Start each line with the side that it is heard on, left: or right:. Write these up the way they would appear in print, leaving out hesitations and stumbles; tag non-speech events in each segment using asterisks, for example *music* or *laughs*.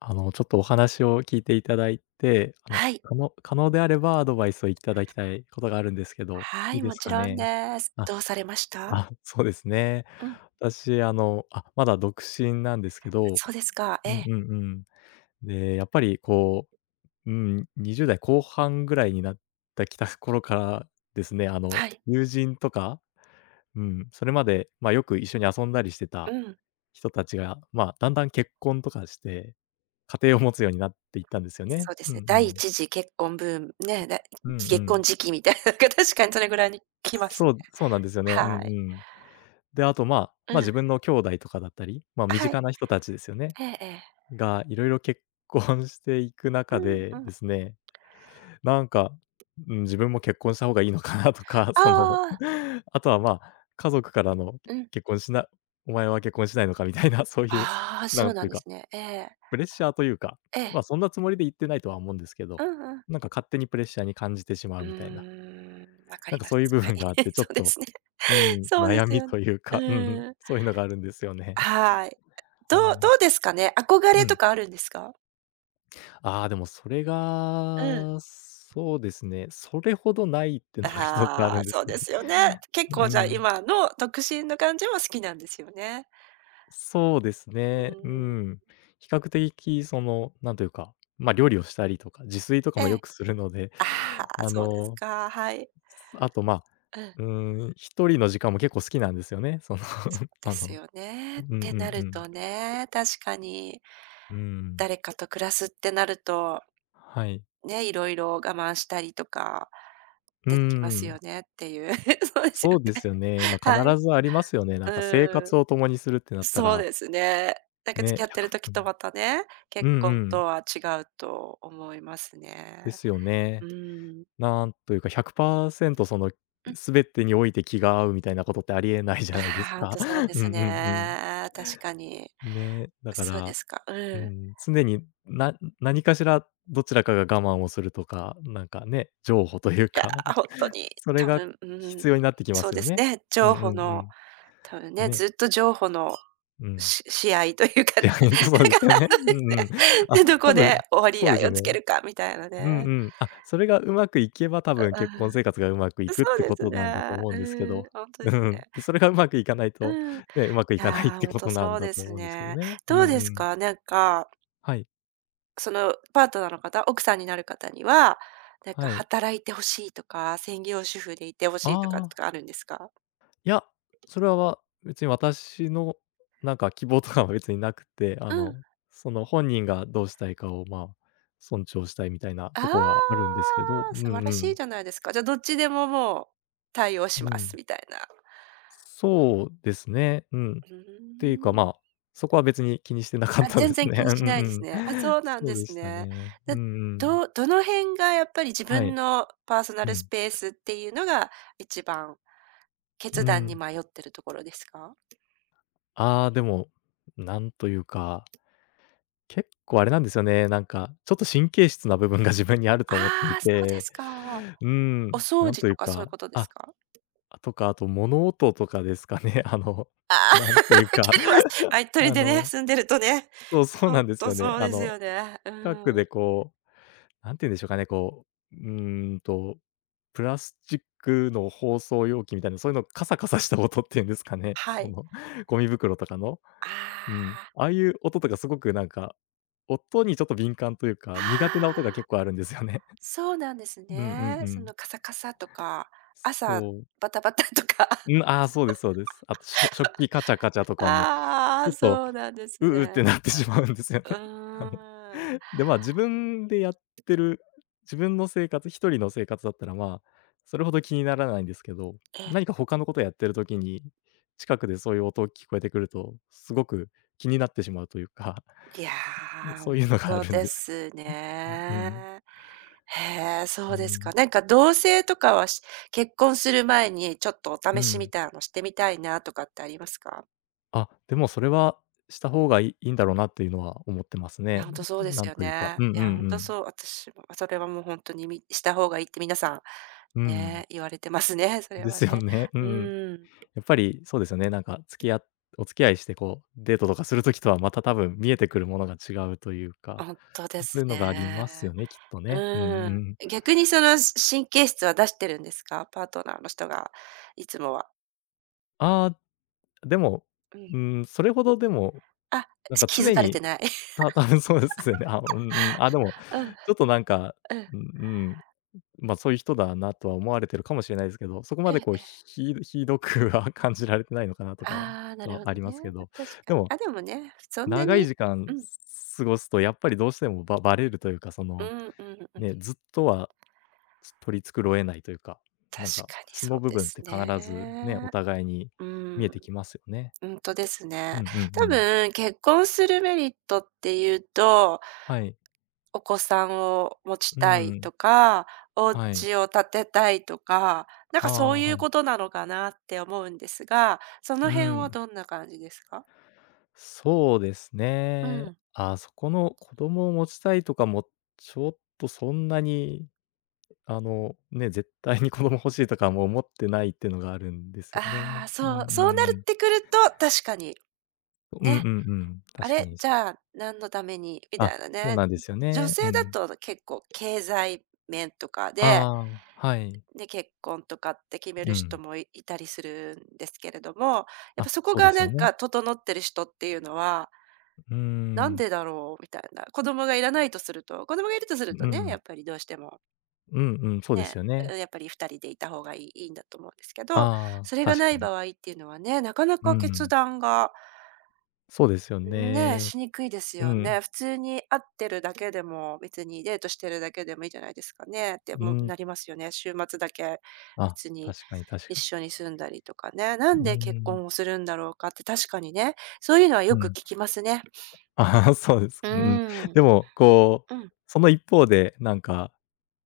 left: ちょっとお話を聞いていただいて、
right: はい。
left: 可能であればアドバイスをいただきたいことがあるんですけど、
right: は
left: いい
right: い、
left: で
right: も
left: す
right: ち
left: か
right: ろん
left: ね？
right: です。
left: あ、
right: どうされました。
left: そうですね。
right: うん、
left: 私、まだ独身なんですけど、
right: そうですか。え
left: うん
right: え。
left: うんうん。で、やっぱりこう、うん、20代後半ぐらいになってきた頃からですね、
right: はい。
left: 友人とか、うん、それまで、まあ、よく一緒に遊んだりして
right: う
left: た
right: ん。
left: 人たちが、まあ、だんだん結婚とかして、家庭を持つようになっていったんですよね。
right: そうで
left: う
right: す
left: ん
right: ね。
left: う
right: 第
left: ん。
right: 一次結婚ブーム、ね、
left: うんう
right: 結
left: ん。
right: 婚時期みたいなのが確かにそれぐらいに来ますね。
left: そう、そうなんですよね。うん
right: はい。
left: うん。で、あと、まあ、
right: う
left: まあ、
right: ん。
left: 自分の兄弟とかだったり、まあ、身
right: は
left: 近
right: い。
left: な人たちですよね、
right: ええええ。
left: がいろいろ結婚していく
right: う
left: 中
right: ん
left: で
right: うん。
left: ですね、なんか、うん、自分も結婚した方がいいのかなとか、
right: あ
left: その、
right: あ、
left: *laughs* あとは、まあ、家族からの
right: うん。
left: 「結婚しなお前は結婚しないのか」みたいな、そういう、
right: ああ、
left: な
right: そ
left: ん
right: う
left: て
right: な
left: い
right: ん
left: う
right: で
left: か
right: すね。ええ。
left: プレッシャーというか、
right: ええ。
left: ま、そんなつもりで言ってないとは思うんですけど、
right: うんうん。
left: なんか勝手にプレッシャーに感じてしま
right: う
left: うみたいな、
right: ーん、わか
left: な
right: り
left: んか
right: ま
left: そういう
right: す。
left: 部
right: はい。
left: 分があっ
right: *laughs*
left: て、ちょ
right: そ
left: っ
right: うで
left: と、
right: すね。
left: う
right: *laughs*
left: ん、
right: そうで
left: 悩
right: す
left: み
right: よ。ね、
left: というか、うんうん、
right: うん。
left: そういうのがあるんですよね。*laughs*
right: はい。ど
left: はい。
right: うどうですかね？憧
left: う
right: れと
left: ん。
right: かあるんですか？
left: ああ、でもそれ
right: うん。
left: が、そうですね、それほどないってのが一つあ
right: あ
left: る
right: あ、
left: んで
right: そ
left: す
right: う
left: よ
right: で
left: ね。
right: すよね。
left: *laughs*
right: 結
left: う
right: 構じゃあ、
left: ん、
right: 今の独身の感じも好きなんですよね。
left: そうです
right: う
left: ね、う
right: ーん。
left: ん。比較的その、なんというか、まあ、料理をしたりとか、自炊とか
right: え
left: もよ
right: え。
left: くするので、
right: ああ、
left: あ
right: そうです
left: の
right: か、はい。
left: あと、まあ、
right: うん。
left: うーん、一人の時間も結構好きなんですよね。その *laughs*、
right: で
left: あ
right: す
left: の
right: よね。っ
left: うんう
right: てな
left: んう
right: る
left: ん。
right: とね、確かに
left: うん。
right: 誰かと暮らすってなると、
left: はい。
right: ね、いろいろ我慢したりとか
left: うー
right: 出てきますよ
left: ん。
right: ねっていう。*laughs* そうです
left: そ
right: よ
left: うです
right: ね。
left: よね。まあ、
right: はい。
left: 必ずありますよね。なんか生
right: うん。
left: 活を共にするってなった
right: そう
left: ら、
right: ですね。なんか付
left: ね、
right: き合
left: 1
right: ってる時
left: う
right: と
left: ん。
right: またね、
left: う
right: 結
left: ん
right: 婚
left: うん。
right: とは違うと思います
left: で
right: ね。
left: すよ
right: う
left: ね。
right: ーん。
left: なんというか100%その、
right: うん。
left: 全てにおいて気が合うみたいなことってありえないじゃないです
right: ああ、ほん
left: か。
right: とそう
left: *laughs*
right: で
left: うんう
right: す
left: んうん。
right: ね。確かに。
left: ね、だか
right: そうで
left: ら
right: すか。う
left: う
right: ん。
left: ん、常にな何かしらどちらかが我慢をするとか、なんかね、譲歩という
right: いや、
left: か、
right: ほんと
left: *laughs*
right: に
left: それ
right: 多
left: が
right: 分、うーん、
left: 必要になってきま
right: そう
left: す
right: で
left: よ
right: す
left: ね。
right: ね、
left: う
right: 譲
left: んうん
right: 歩の多分
left: うん。
right: ね、
left: ね、
right: ずっと譲歩の
left: うん。
right: 試合というか
left: *laughs*
right: ね、感
left: いや、
right: じ
left: *laughs* そうですよね。う
right: です
left: んう
right: ね、
left: ん。あ、
right: *laughs* でど
left: 多
right: こで
left: 分
right: 折り
left: そう
right: 合
left: です
right: い
left: よ
right: をつ
left: ね。
right: けるかみたいな
left: うん
right: ね。
left: うん。あ、それがうまくいけば、多分
right: うう
left: 結婚生
right: ん。
left: 活がうまくいくっ
right: そう
left: て
right: で
left: こ
right: す
left: となんだと
right: ね。
left: 思うん
right: う
left: ですけ
right: ん、
left: ど。
right: ほんとで
left: う
right: すね。
left: ん。で、それがうまくいかないと、
right: うん。い
left: ね、うまくいかないっ
right: や、
left: て
right: ほん
left: こ
right: と
left: とな
right: そ
left: ん
right: う
left: だ
right: で
left: と
right: す
left: 思うんですけど
right: ね。
left: ね。う
right: どう
left: ん
right: です
left: うん。
right: か？なんか
left: はい、
right: そのパートナーの方、奥さんになる方には、なんか
left: はい。
right: 働いてほしいとか、専業主婦でいてほし
left: あ
right: いとかとかあ
left: あ。
right: るんですか？
left: いや、それは別に私のなんか希望とかは別になくて、
right: うん。
left: その本人がどうしたいかを、まあ、尊重したいみたいなとこはある
right: あ
left: んですけど、
right: あ、
left: うん
right: 素晴
left: う
right: らしい
left: ん。
right: じゃないですか。じゃ、あどっちでももう対応し
left: う
right: ま
left: ん。
right: すみたいな。
left: そうですね。うん。っ
right: う
left: ていうか、ま
right: ーん。
left: あ、そこは別に気にしてなかっ
right: あ、
left: たで
right: 全
left: す
right: 然気
left: ね。*laughs*
right: に
left: う
right: しないです
left: んう
right: ね。あ、
left: ん。
right: そうなん
left: そ
right: で
left: うで
right: す
left: した
right: ね。
left: ね。
right: で、
left: うんうん。
right: どの辺がやっぱり自
left: は
right: 分
left: い。
right: のパーソナ
left: う
right: ルス
left: ん。
right: ペースっていうのが一番決
left: う
right: 断に
left: ん。
right: 迷ってるところですか？
left: ああ、でも、なんというか結構あれなんですよね、なんか、ちょっと神経質な部分が自分にあると思って
right: あ
left: い
right: あ、そうで
left: て、
right: すか。
left: うー
right: お
left: ん、
right: 掃
left: なん
right: 除
left: とい
right: と
left: う
right: かそうい
left: か、
right: うことです
left: あ、
right: か？
left: とか、あと物音とかですかね。*laughs*
right: *laughs* あ
left: *laughs*
right: あ、わ
left: なんというか、
right: かります。*laughs* ま、鳥
left: あ
right: でね、
left: の
right: 住んでるとね、
left: そう、そう
right: ほ
left: な
right: ん
left: んです
right: と
left: よね。
right: そうですよね。う
left: 近くで
right: ん。
left: こう、なんて言うんでしょうかね、こう、プラスチックの包装容器みたいな、そういうのカサカサした音っていうんですかね、
right: は
left: そ
right: い。
left: のゴミ袋とかのう
right: あ
left: ん。ああいう音とかすごくなんか、音にちょっと敏感という
right: あ、あ
left: か、苦手な音が
right: あ、
left: 結構あるんですよね。
right: そうなんです
left: *laughs* うんうん
right: ね。
left: う
right: そ
left: ん。
right: のカサカサとか、
left: そ
right: 朝
left: う。
right: バタバタとか。
left: うん、
right: *laughs*
left: ああ、そうですそうです。あと、食器カチャカチャとかも、
right: あ
left: ちょ
right: あ、
left: っと、
right: そうなんです
left: ううっ
right: ね。
left: てなってしまうんですよね。
right: う
left: *laughs* あの、
right: ーん。
left: で、まあ、自分でやってる、自分の生活、一人の生活だったら、まあ、それほど気にならないんですけど、
right: え、
left: 何か他のことやってる時に、近くでそういう音聞こえてくると、すごく気になってしまうというか、
right: いや、
left: *laughs*
right: ほ
left: そ
right: ん
left: ういうのがあ
right: と
left: るん
right: で
left: です。
right: す
left: うん、
right: ね。へえ、そ
left: う
right: うですか。
left: ん、
right: なんか同棲とかはし結婚する前にちょっとお
left: う
right: 試しみ
left: ん。
right: たいのしてみたいなとかってありますか？
left: あ、でもそれはした方がいいんだろうなっていうのは思ってます
right: いや、
left: ね。
right: 本当そうで
left: ん、な
right: す
left: ん
right: よ
left: というか、
right: ね。
left: うんう
right: い
left: んう
right: や、本当
left: ん。
right: そう。私も、それはもう本当に、した方がいいって皆さ
left: う
right: ん、
left: ん。
right: ね、言われてますね、それ
left: で
right: は
left: すよ
right: ね。
left: ね。うん。
right: うん、
left: やっぱりそうですよね、なんか付き合お付き合いして、こう、デートとかする時とはまた多分見えてくるものが違うというか、
right: 本当で
left: そ
right: す
left: ういうのがあります
right: ね。
left: よね、きっとね。うんう
right: うん。
left: ん。
right: 逆にその、神経質は出してるんですか？パートナーの人が、いつもは。
left: ああ、でも、
right: うん。
left: うーん、それほどでも、
right: あ、
left: なんか
right: 気づ
left: 常
right: かれて
left: に、
right: ない。*laughs*
left: た *laughs* 多分そうですよね。あ、うんうん。あ、でも、
right: うん、
left: ちょっとなんか、
right: うん。
left: うんうん、ま、そういう人だなとは思われてるかもしれないですけど、そこまでこう、
right: ええ
left: ひひ *laughs* どくは *laughs* 感じられてないのかなとかは
right: ああーな
left: と
right: る
left: は
right: ほど
left: ありま
right: ね。
left: すけど、
right: 確か
left: で
right: に。
left: も、
right: あ、でもね、そんな
left: 長い
right: に
left: 時
right: う
left: 間
right: ん、
left: 過ごすとやっぱりどうしてもバレるというか、そ
right: う
left: の、
right: んうんうん。
left: ね、ずっとは取り繕えないというか、
right: 確
left: なんか、
right: かに
left: 素
right: そ
left: の
right: う
left: 部
right: で
left: 分っ
right: す
left: て必ずね、お
right: ね。
left: 互いに
right: う
left: 見
right: ー
left: え
right: ん。
left: てきますよね。
right: うんとです
left: う
right: ね、
left: んうんう
right: 多
left: ん。
right: 分結婚するメリットっていうと、
left: はい。
right: お子さんを持ち
left: う
right: た
left: ん
right: い
left: うん。
right: とか、お
left: はい。
right: 家を建てたいとか、なん
left: あ
right: かそう
left: あ、
right: いう
left: はい。
right: ことなのかなって思うんですが、その
left: う
right: 辺は
left: ん。
right: どんな感じですか？
left: そうです
right: う
left: ね。
right: ん。
left: あ、そこの子供を持ちたいとかも、ちょっとそんなに、ね、絶対に子供欲しいとかも思ってないっていうのがあるんですよ
right: あ
left: ね。
right: あ、
left: うんう
right: そう、そうなる
left: ん。
right: ってくると、確かに、
left: うんうん
right: ね。
left: うん。
right: あ
left: 確か
right: れ、
left: に。
right: じゃあ何のためにみた
left: あ、
right: いな
left: そう
right: ね。
left: なんですよ
right: 女
left: ね。う
right: 性だ
left: ん。
right: と結構経済面とかで
left: ああ、はい。
right: で、結婚とかって決め
left: う
right: る人
left: ん。
right: もいいたりするんですけれども、やっぱ
left: あ、
right: そこ
left: そうで
right: が
left: す
right: な
left: よ
right: ん
left: ね。
right: か整ってる人っていうのは、
left: うー
right: なん
left: ん。
right: でだろうみたいな。子供がいらないとすると、子供がいるとすると
left: う
right: ね、や
left: ん。
right: っぱりどうしても、
left: うんうん、そうで
right: ね、
left: すよ
right: う
left: ね。
right: んやっぱり2人でいた方がいいんだと思うんですけど、
left: ああ、
right: それが
left: 確
right: な
left: か
right: い
left: に。
right: 場合っていうのはね、なかな
left: う
right: か決
left: ん。
right: 断が
left: そうですよ
right: ね、
left: ね。
right: しにくいです
left: う
right: よね。
left: ん。
right: 普通に会ってるだけでも、別にデートしてるだけでもいいじゃないですかねって
left: う
right: もな
left: ん。
right: りますよね。週末だけ
left: あ、
right: 別に
left: 確かに確
right: 一
left: かに。
right: 緒に住んだりとかね。な
left: う
right: んで結
left: ーん、
right: 婚をするんだろうかって確かにね、そういうのはよ
left: う
right: く
left: ん。
right: 聞
left: *laughs*
right: きますね。
left: ああ、そうです
right: う
left: かね。うん。
right: ーん。
left: でも、こ
right: う
left: う、
right: ん、
left: その一方で、なんか、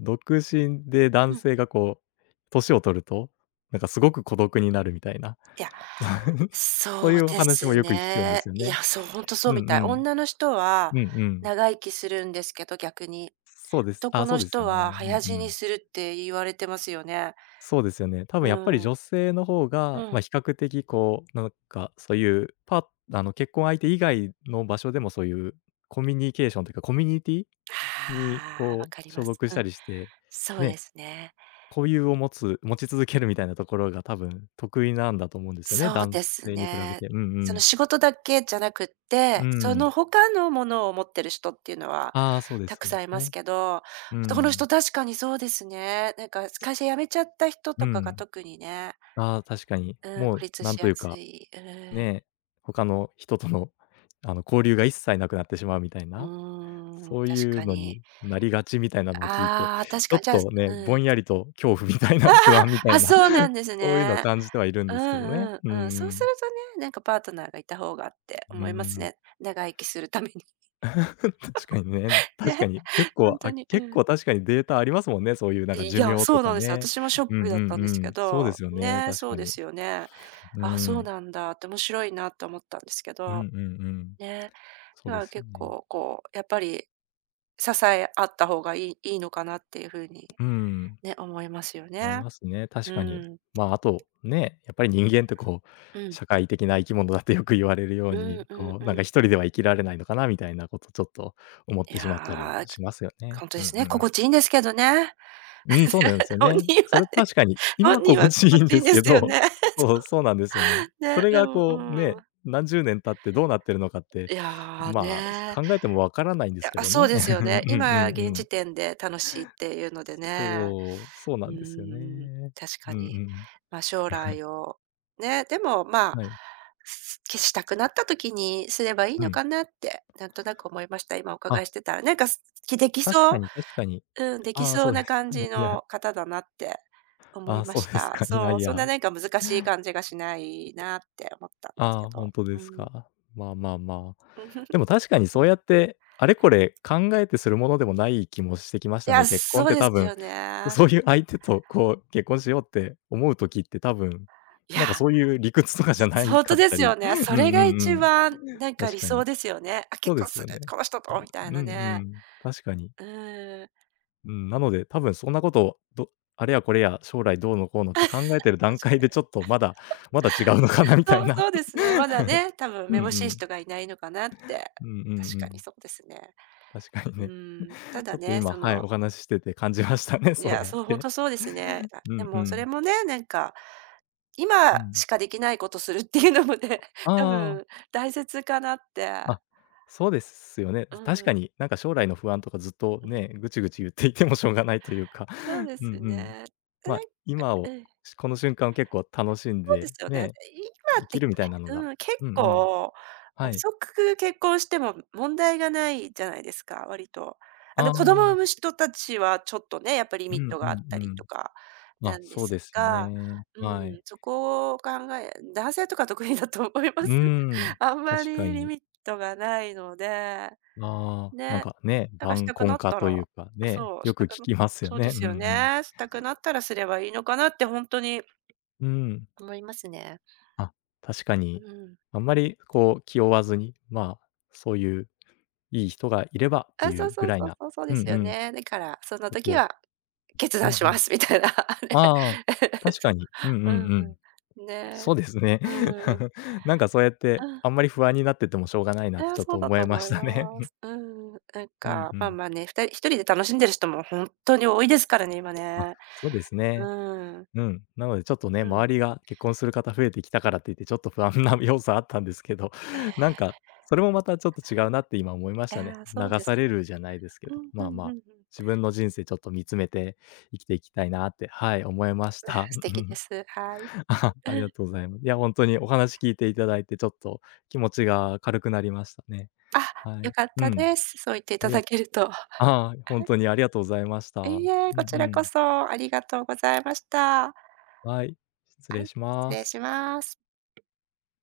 left: 独身で
right: う
left: 男
right: ん。
left: 性がこう、年を取ると、なんかすごく孤独になるみたいな、
right: いや、
left: *laughs* そう
right: そ
left: い
right: う
left: うお
right: で
left: 話も
right: す
left: よく聞くんで
right: ね。
left: すよ
right: い
left: ね。
right: や、そう、ほんとそ
left: う
right: う
left: ん
right: み
left: う
right: たい。
left: ん。
right: 女の人は
left: うんうん。
right: 長生きするんですけど、逆に。
left: そうです。あ、
right: 男
left: そ
right: の
left: うですよ
right: 人
left: ね。う
right: は
left: ん
right: 早
left: う
right: 死に
left: ん。
right: するって言われてますよね。
left: そうですよね。多分
right: う
left: やっぱり
right: ん、
left: 女性の方
right: う
left: が、
right: ん。
left: ま、比較的こう、なんか、そういうあの、結婚相手以外の場所でもそういうコミュニケーションというか、コミュニティに、
right: ああ、
left: こ
right: わ
left: う、
right: かりま
left: 所
right: す。
left: 属し
right: う
left: た
right: ん、
left: りして、
right: そうで
left: ね、
right: すね。
left: 固有を持つ持ち続けるみたいなところが多分得意なんだと思うんですよね、
right: そう
left: 男
right: です
left: 性に比べ
right: ね。
left: て。うんう
right: その
left: ん。
right: 仕事だけじゃなくっ
left: う
right: て、そ
left: ん。
right: の他のものを持ってる人っていうのは
left: ああ、そうで
right: た
left: す
right: く
left: そう
right: さ
left: で
right: んい
left: す
right: ます
left: ね。
right: けど、
left: う
right: この
left: ん。
right: 人確かにそうですね。なんか会社辞めちゃった人
left: う
right: とかが
left: ん。
right: 特にね、
left: ああ、確かに。
right: うん、
left: も
right: 孤
left: う
right: 立
left: な
right: し
left: んと
right: や
left: いう
right: す
left: か、
right: い。う
left: ね、他の人との、交流が一切なくなってしまうみたいな、
right: ん、うーん、
left: そう
right: 確
left: いう
right: か
left: の
right: に。
left: になりがちみたいなのを聞いて、
right: ああ、確
left: ちょ
right: か
left: っ
right: に。じゃあ
left: とね、
right: う
left: ぼ
right: ん。
left: んやりと恐怖みたいな、不安みたい
right: あ、
left: な、
right: そうなんです
left: そういうのは
right: ね。
left: 感じてはいるん
right: う
left: ですけど
right: ん
left: ね。
right: うん
left: うん
right: うん。
left: う
right: そうする
left: ん。
right: とね、なんかパートナーがいた方がって
left: うー
right: 思います
left: ん。
right: ね。長生きするために。
left: *laughs* 確かにね。
right: *laughs* ね、
left: 確かに。結構、
right: 本当
left: あ、
right: に、う
left: 結
right: ん。
left: 構確かにデータありますもんね、そういうなんか
right: い
left: 寿
right: や、
left: 命
right: そ
left: と
right: うな
left: か
right: んですよ。
left: ね。
right: 私もショッ
left: う
right: ク
left: ん
right: だ
left: う
right: ったん
left: ん
right: です
left: う
right: け
left: ん。そうで
right: ど、
left: すよね、
right: ね、
left: 確
right: そう
left: か
right: で
left: に。
right: すよね。
left: う
right: あ、そう
left: ん。
right: なんだって面白いなと思ったんですけ
left: うんうん
right: ど、
left: うん。
right: ね。
left: そう
right: だか
left: で
right: ら
left: すよ
right: 結
left: ね。
right: 構こう、やっぱり支え合った方がいいのかなっていう風に
left: うん、
right: ね、思いますよ
left: 思い
right: ね。
left: ますね、確
right: う
left: かに。
right: ん。
left: まあ、あと、ね、やっぱり人間ってこう、
right: うん。
left: 社会的な生き物だってよく言われるよ
right: う
left: うに、
right: んうん
left: こ
right: う
left: う、なんか
right: ん。
left: 一人では生きられないのかなみたいなことちょっと思っ
right: い
left: てしまったり
right: や
left: も
right: ー、
left: しますよね。
right: ほんで
left: うん
right: すね。
left: うん。
right: 心地いいんですけどね。
left: うん、そうなんです
right: *laughs*
left: よ
right: 本
left: ね。
right: 人は
left: それ
right: ね。
left: 確かに、今
right: 本人
left: 心
right: はこ
left: 地い
right: っ
left: いん
right: ちいい
left: で
right: ん
left: す
right: で
left: け
right: すよ
left: ど、
right: ね。
left: *laughs* そう、そうなんですよね。
right: *laughs*
left: そ
right: ね、
left: れ
right: で
left: が
right: も、う
left: こう
right: ん。
left: ね、何十年経ってどうなってるのかって、
right: いや、
left: まあ、
right: ね。
left: 考えてもわからないんで
right: い
left: すけ
right: や、
left: ど
right: そう
left: ね。
right: です
left: *laughs*
right: よ
left: うんう
right: ね。
left: ん
right: 今
left: うん
right: 現
left: う
right: 時
left: ん。
right: 点で楽しいっていうのでね。
left: そう、そうな
right: う
left: んですよ
right: ん、
left: ね。
right: 確か
left: うんう
right: に。
left: ん。
right: まあ、将来をね、でも、まあ、
left: はい。
right: したくなった時にすればいい
left: う
right: の
left: ん。
right: かなって、なんとなく思いました。今お伺い
left: あ、
right: してたらね。なんか、でき
left: 確
right: そ
left: か
right: う。
left: に確かに。
right: うん、でき
left: ああ、
right: そ
left: そ
right: う
left: う
right: な
left: です
right: 感
left: か。
right: じ
left: *laughs* いや、
right: の方だなって思
left: あ
right: い
left: あ、
right: ま
left: そう
right: し
left: です
right: た。
left: か。いや
right: そう、
left: い
right: そん
left: や。
right: ななんか難しい感じがしないなって思ったんです
left: あ
right: け
left: あ、本
right: ど。
left: 当で
right: う
left: す
right: ん。
left: か。まあまあまあ。でも確かに
right: *laughs* う
left: そ
right: ん。
left: うやって、あれこれ考えてするものでもない気もしてきまし
right: い
left: た
right: や、
left: ね。結婚っ
right: そう
left: て
right: で
left: 多
right: す
left: 分、
right: よ
left: *laughs*
right: ね。
left: そういう相手とこう結婚しようって思う時って多分、
right: いや、
left: なんかそういう理屈とかじゃな
right: *laughs*
left: い
right: 本当
left: かっ
right: で
left: た
right: すよ
left: り、
right: ね。
left: *laughs*
right: そ
left: うん
right: れが
left: うん
right: 一
left: うん、
right: 番なんか
left: 確
right: 理
left: か
right: 想
left: に。
right: ですよね。あ、
left: そ
right: 結
left: うで
right: 婚
left: す
right: する、
left: よね。
right: この人とみたい
left: うんう
right: なね。
left: ん、確かに。
right: うん。
left: うん、なので、多分そんなことを、あれやこれや将来どうのこうのって考えてる段階でちょっとまだ、まだ違うのかなみたい
right: そう、
left: な。
right: そうですね。まだ
left: *laughs*
right: ね、多分
left: う
right: め
left: んう
right: ぼしい
left: ん。
right: 人がいないのかなって。
left: うんうんう
right: 確か
left: ん。
right: にそうですね。
left: 確かに
right: う
left: ね。
right: ん、た
left: ち
right: だ
left: ょっと
right: ね、
left: 今、
right: そ
left: はい、
right: の
left: お話ししてて感じましたね、
right: い
left: そう
right: や、
left: やっ
right: そう、ほん
left: て。
right: とそうですね。あ、
left: う
right: で
left: んう
right: もそれ
left: ん。
right: もね、なんか、
left: う
right: 今し
left: ん。
right: かできないことするっていうのもね、*laughs* 多
left: あ
right: 分大切かなって。
left: あ、あ、そうですよね。
right: う
left: 確か
right: ん、
left: になんか将来の不安とかずっと
right: うん、
left: ね、ぐちぐち言っていてもしょうがないというか、
right: そう
left: *laughs*
right: で
left: うんう
right: す
left: ん。
right: ね。で、
left: ま
right: な
left: あ、今を、
right: んうん。
left: この瞬間を結構楽しん
right: そうで
left: で、
right: すよね。で、
left: ね、
right: 今
left: 生
right: っ
left: き
right: てけ
left: るみたいなのが、
right: うん、結
left: うんうん、
right: 構
left: はい。
right: 遅く結婚しても問題がないじゃないですか、割と。あ
left: あ
right: の、
left: あ、う
right: 子供を産
left: ん
right: む人たちはちょっとね、やっぱリ
left: う
right: ミッ
left: ん
right: トがあった
left: う
right: り
left: ん。
right: とか
left: ま
right: な
left: あ、
right: んで
left: そう
right: す
left: ですよ
right: が、
left: ね。
right: う
left: はい。
right: ん、そこを男性とか特にだと思いま
left: うー
right: す。*laughs*
left: ん、
right: あんま
left: 確か
right: りリ
left: に。
right: ミットがないので、
left: ああ、なん
right: ね。
left: かね、
right: だからし
left: 晩
right: たくな
left: 婚
right: っ
left: 化
right: た
left: と
right: ら
left: いうかね、
right: そう、
left: よ
right: した
left: く
right: く
left: 聞
right: な
left: きますよ
right: そうで
left: ね。う
right: す
left: んう
right: よ
left: ん。
right: ね。したくなったらすればいいのかなって本当に
left: うん。
right: 思いますね。
left: あ、確か
right: う
left: に。
right: ん。
left: あんまりこう気負わずに、まあ、そういういい人がいればって
right: あ、そ
left: い
right: う
left: うぐ
right: そう
left: らい
right: そう
left: な、
right: そう、そうで
left: うんう
right: すよ
left: ん、
right: ね。だから、その
left: こと
right: 時
left: を
right: は決
left: うん
right: 断
left: う
right: しま
left: ん。
right: すみたいな、*laughs* ね
left: ああ、
right: *laughs*。
left: 確か
right: そ
left: に。うんうん
right: う。う
left: う
right: ん
left: ん。
right: うん。ね。
left: そうですね。
right: うんうん。
left: *laughs* なんかそうやって、あんまり不安になっててもしょうがない
right: い
left: なって
right: や、
left: ちょっ
right: そ
left: と
right: うだ
left: 思
right: と
left: いま
right: 思い
left: したね。
right: ま
left: *laughs*
right: す。うんなん
left: うん
right: か、
left: う
right: まあ
left: ん。
right: まあね、ふたり一人で楽しんでる人も本当に多いですからね、今
left: あ、
right: ね。
left: そうです
right: う
left: ね。
right: ん。
left: うん、なのでちょっとね、
right: うん
left: 周
right: う
left: り
right: ん。
left: が結婚する方増えてきたからっていって、ちょっと不安な *laughs* 要素あったんですけど、
right: え
left: *laughs* なんか、それもまたちょっと違うなって今思いまし
right: い
left: たね。
right: やー、そう
left: 流
right: です。
left: されるじゃないですけ
right: う
left: ど、
right: んう
left: まあ
right: んう
left: ま
right: んう
left: あ、
right: ん。
left: 自分の人生ちょっと見つめて生きていきたいなって、はい、思いまし
right: うわ、
left: た。
right: 素
left: う
right: 敵で
left: ん
right: す。はい。
left: *laughs* あ、あり
right: う
left: が
right: ん。
left: とうございます。いや、本当にお話聞いていただいて、ちょっと気持ちが軽くなりましたね。
right: あ、
left: は
right: 良
left: い。
right: かっ
left: う
right: た
left: ん。
right: です。そう言ってい
left: あ
right: た
left: りが
right: だけると。
left: あ *laughs* あ、本当にありがとうございました。
right: い
left: う
right: いえ、
left: んう
right: こちらこ
left: ん。
right: そありがとうございました。
left: はい、失
right: は
left: 礼
right: い、
left: し
right: 失
left: ま
right: 礼し
left: す。
right: ます。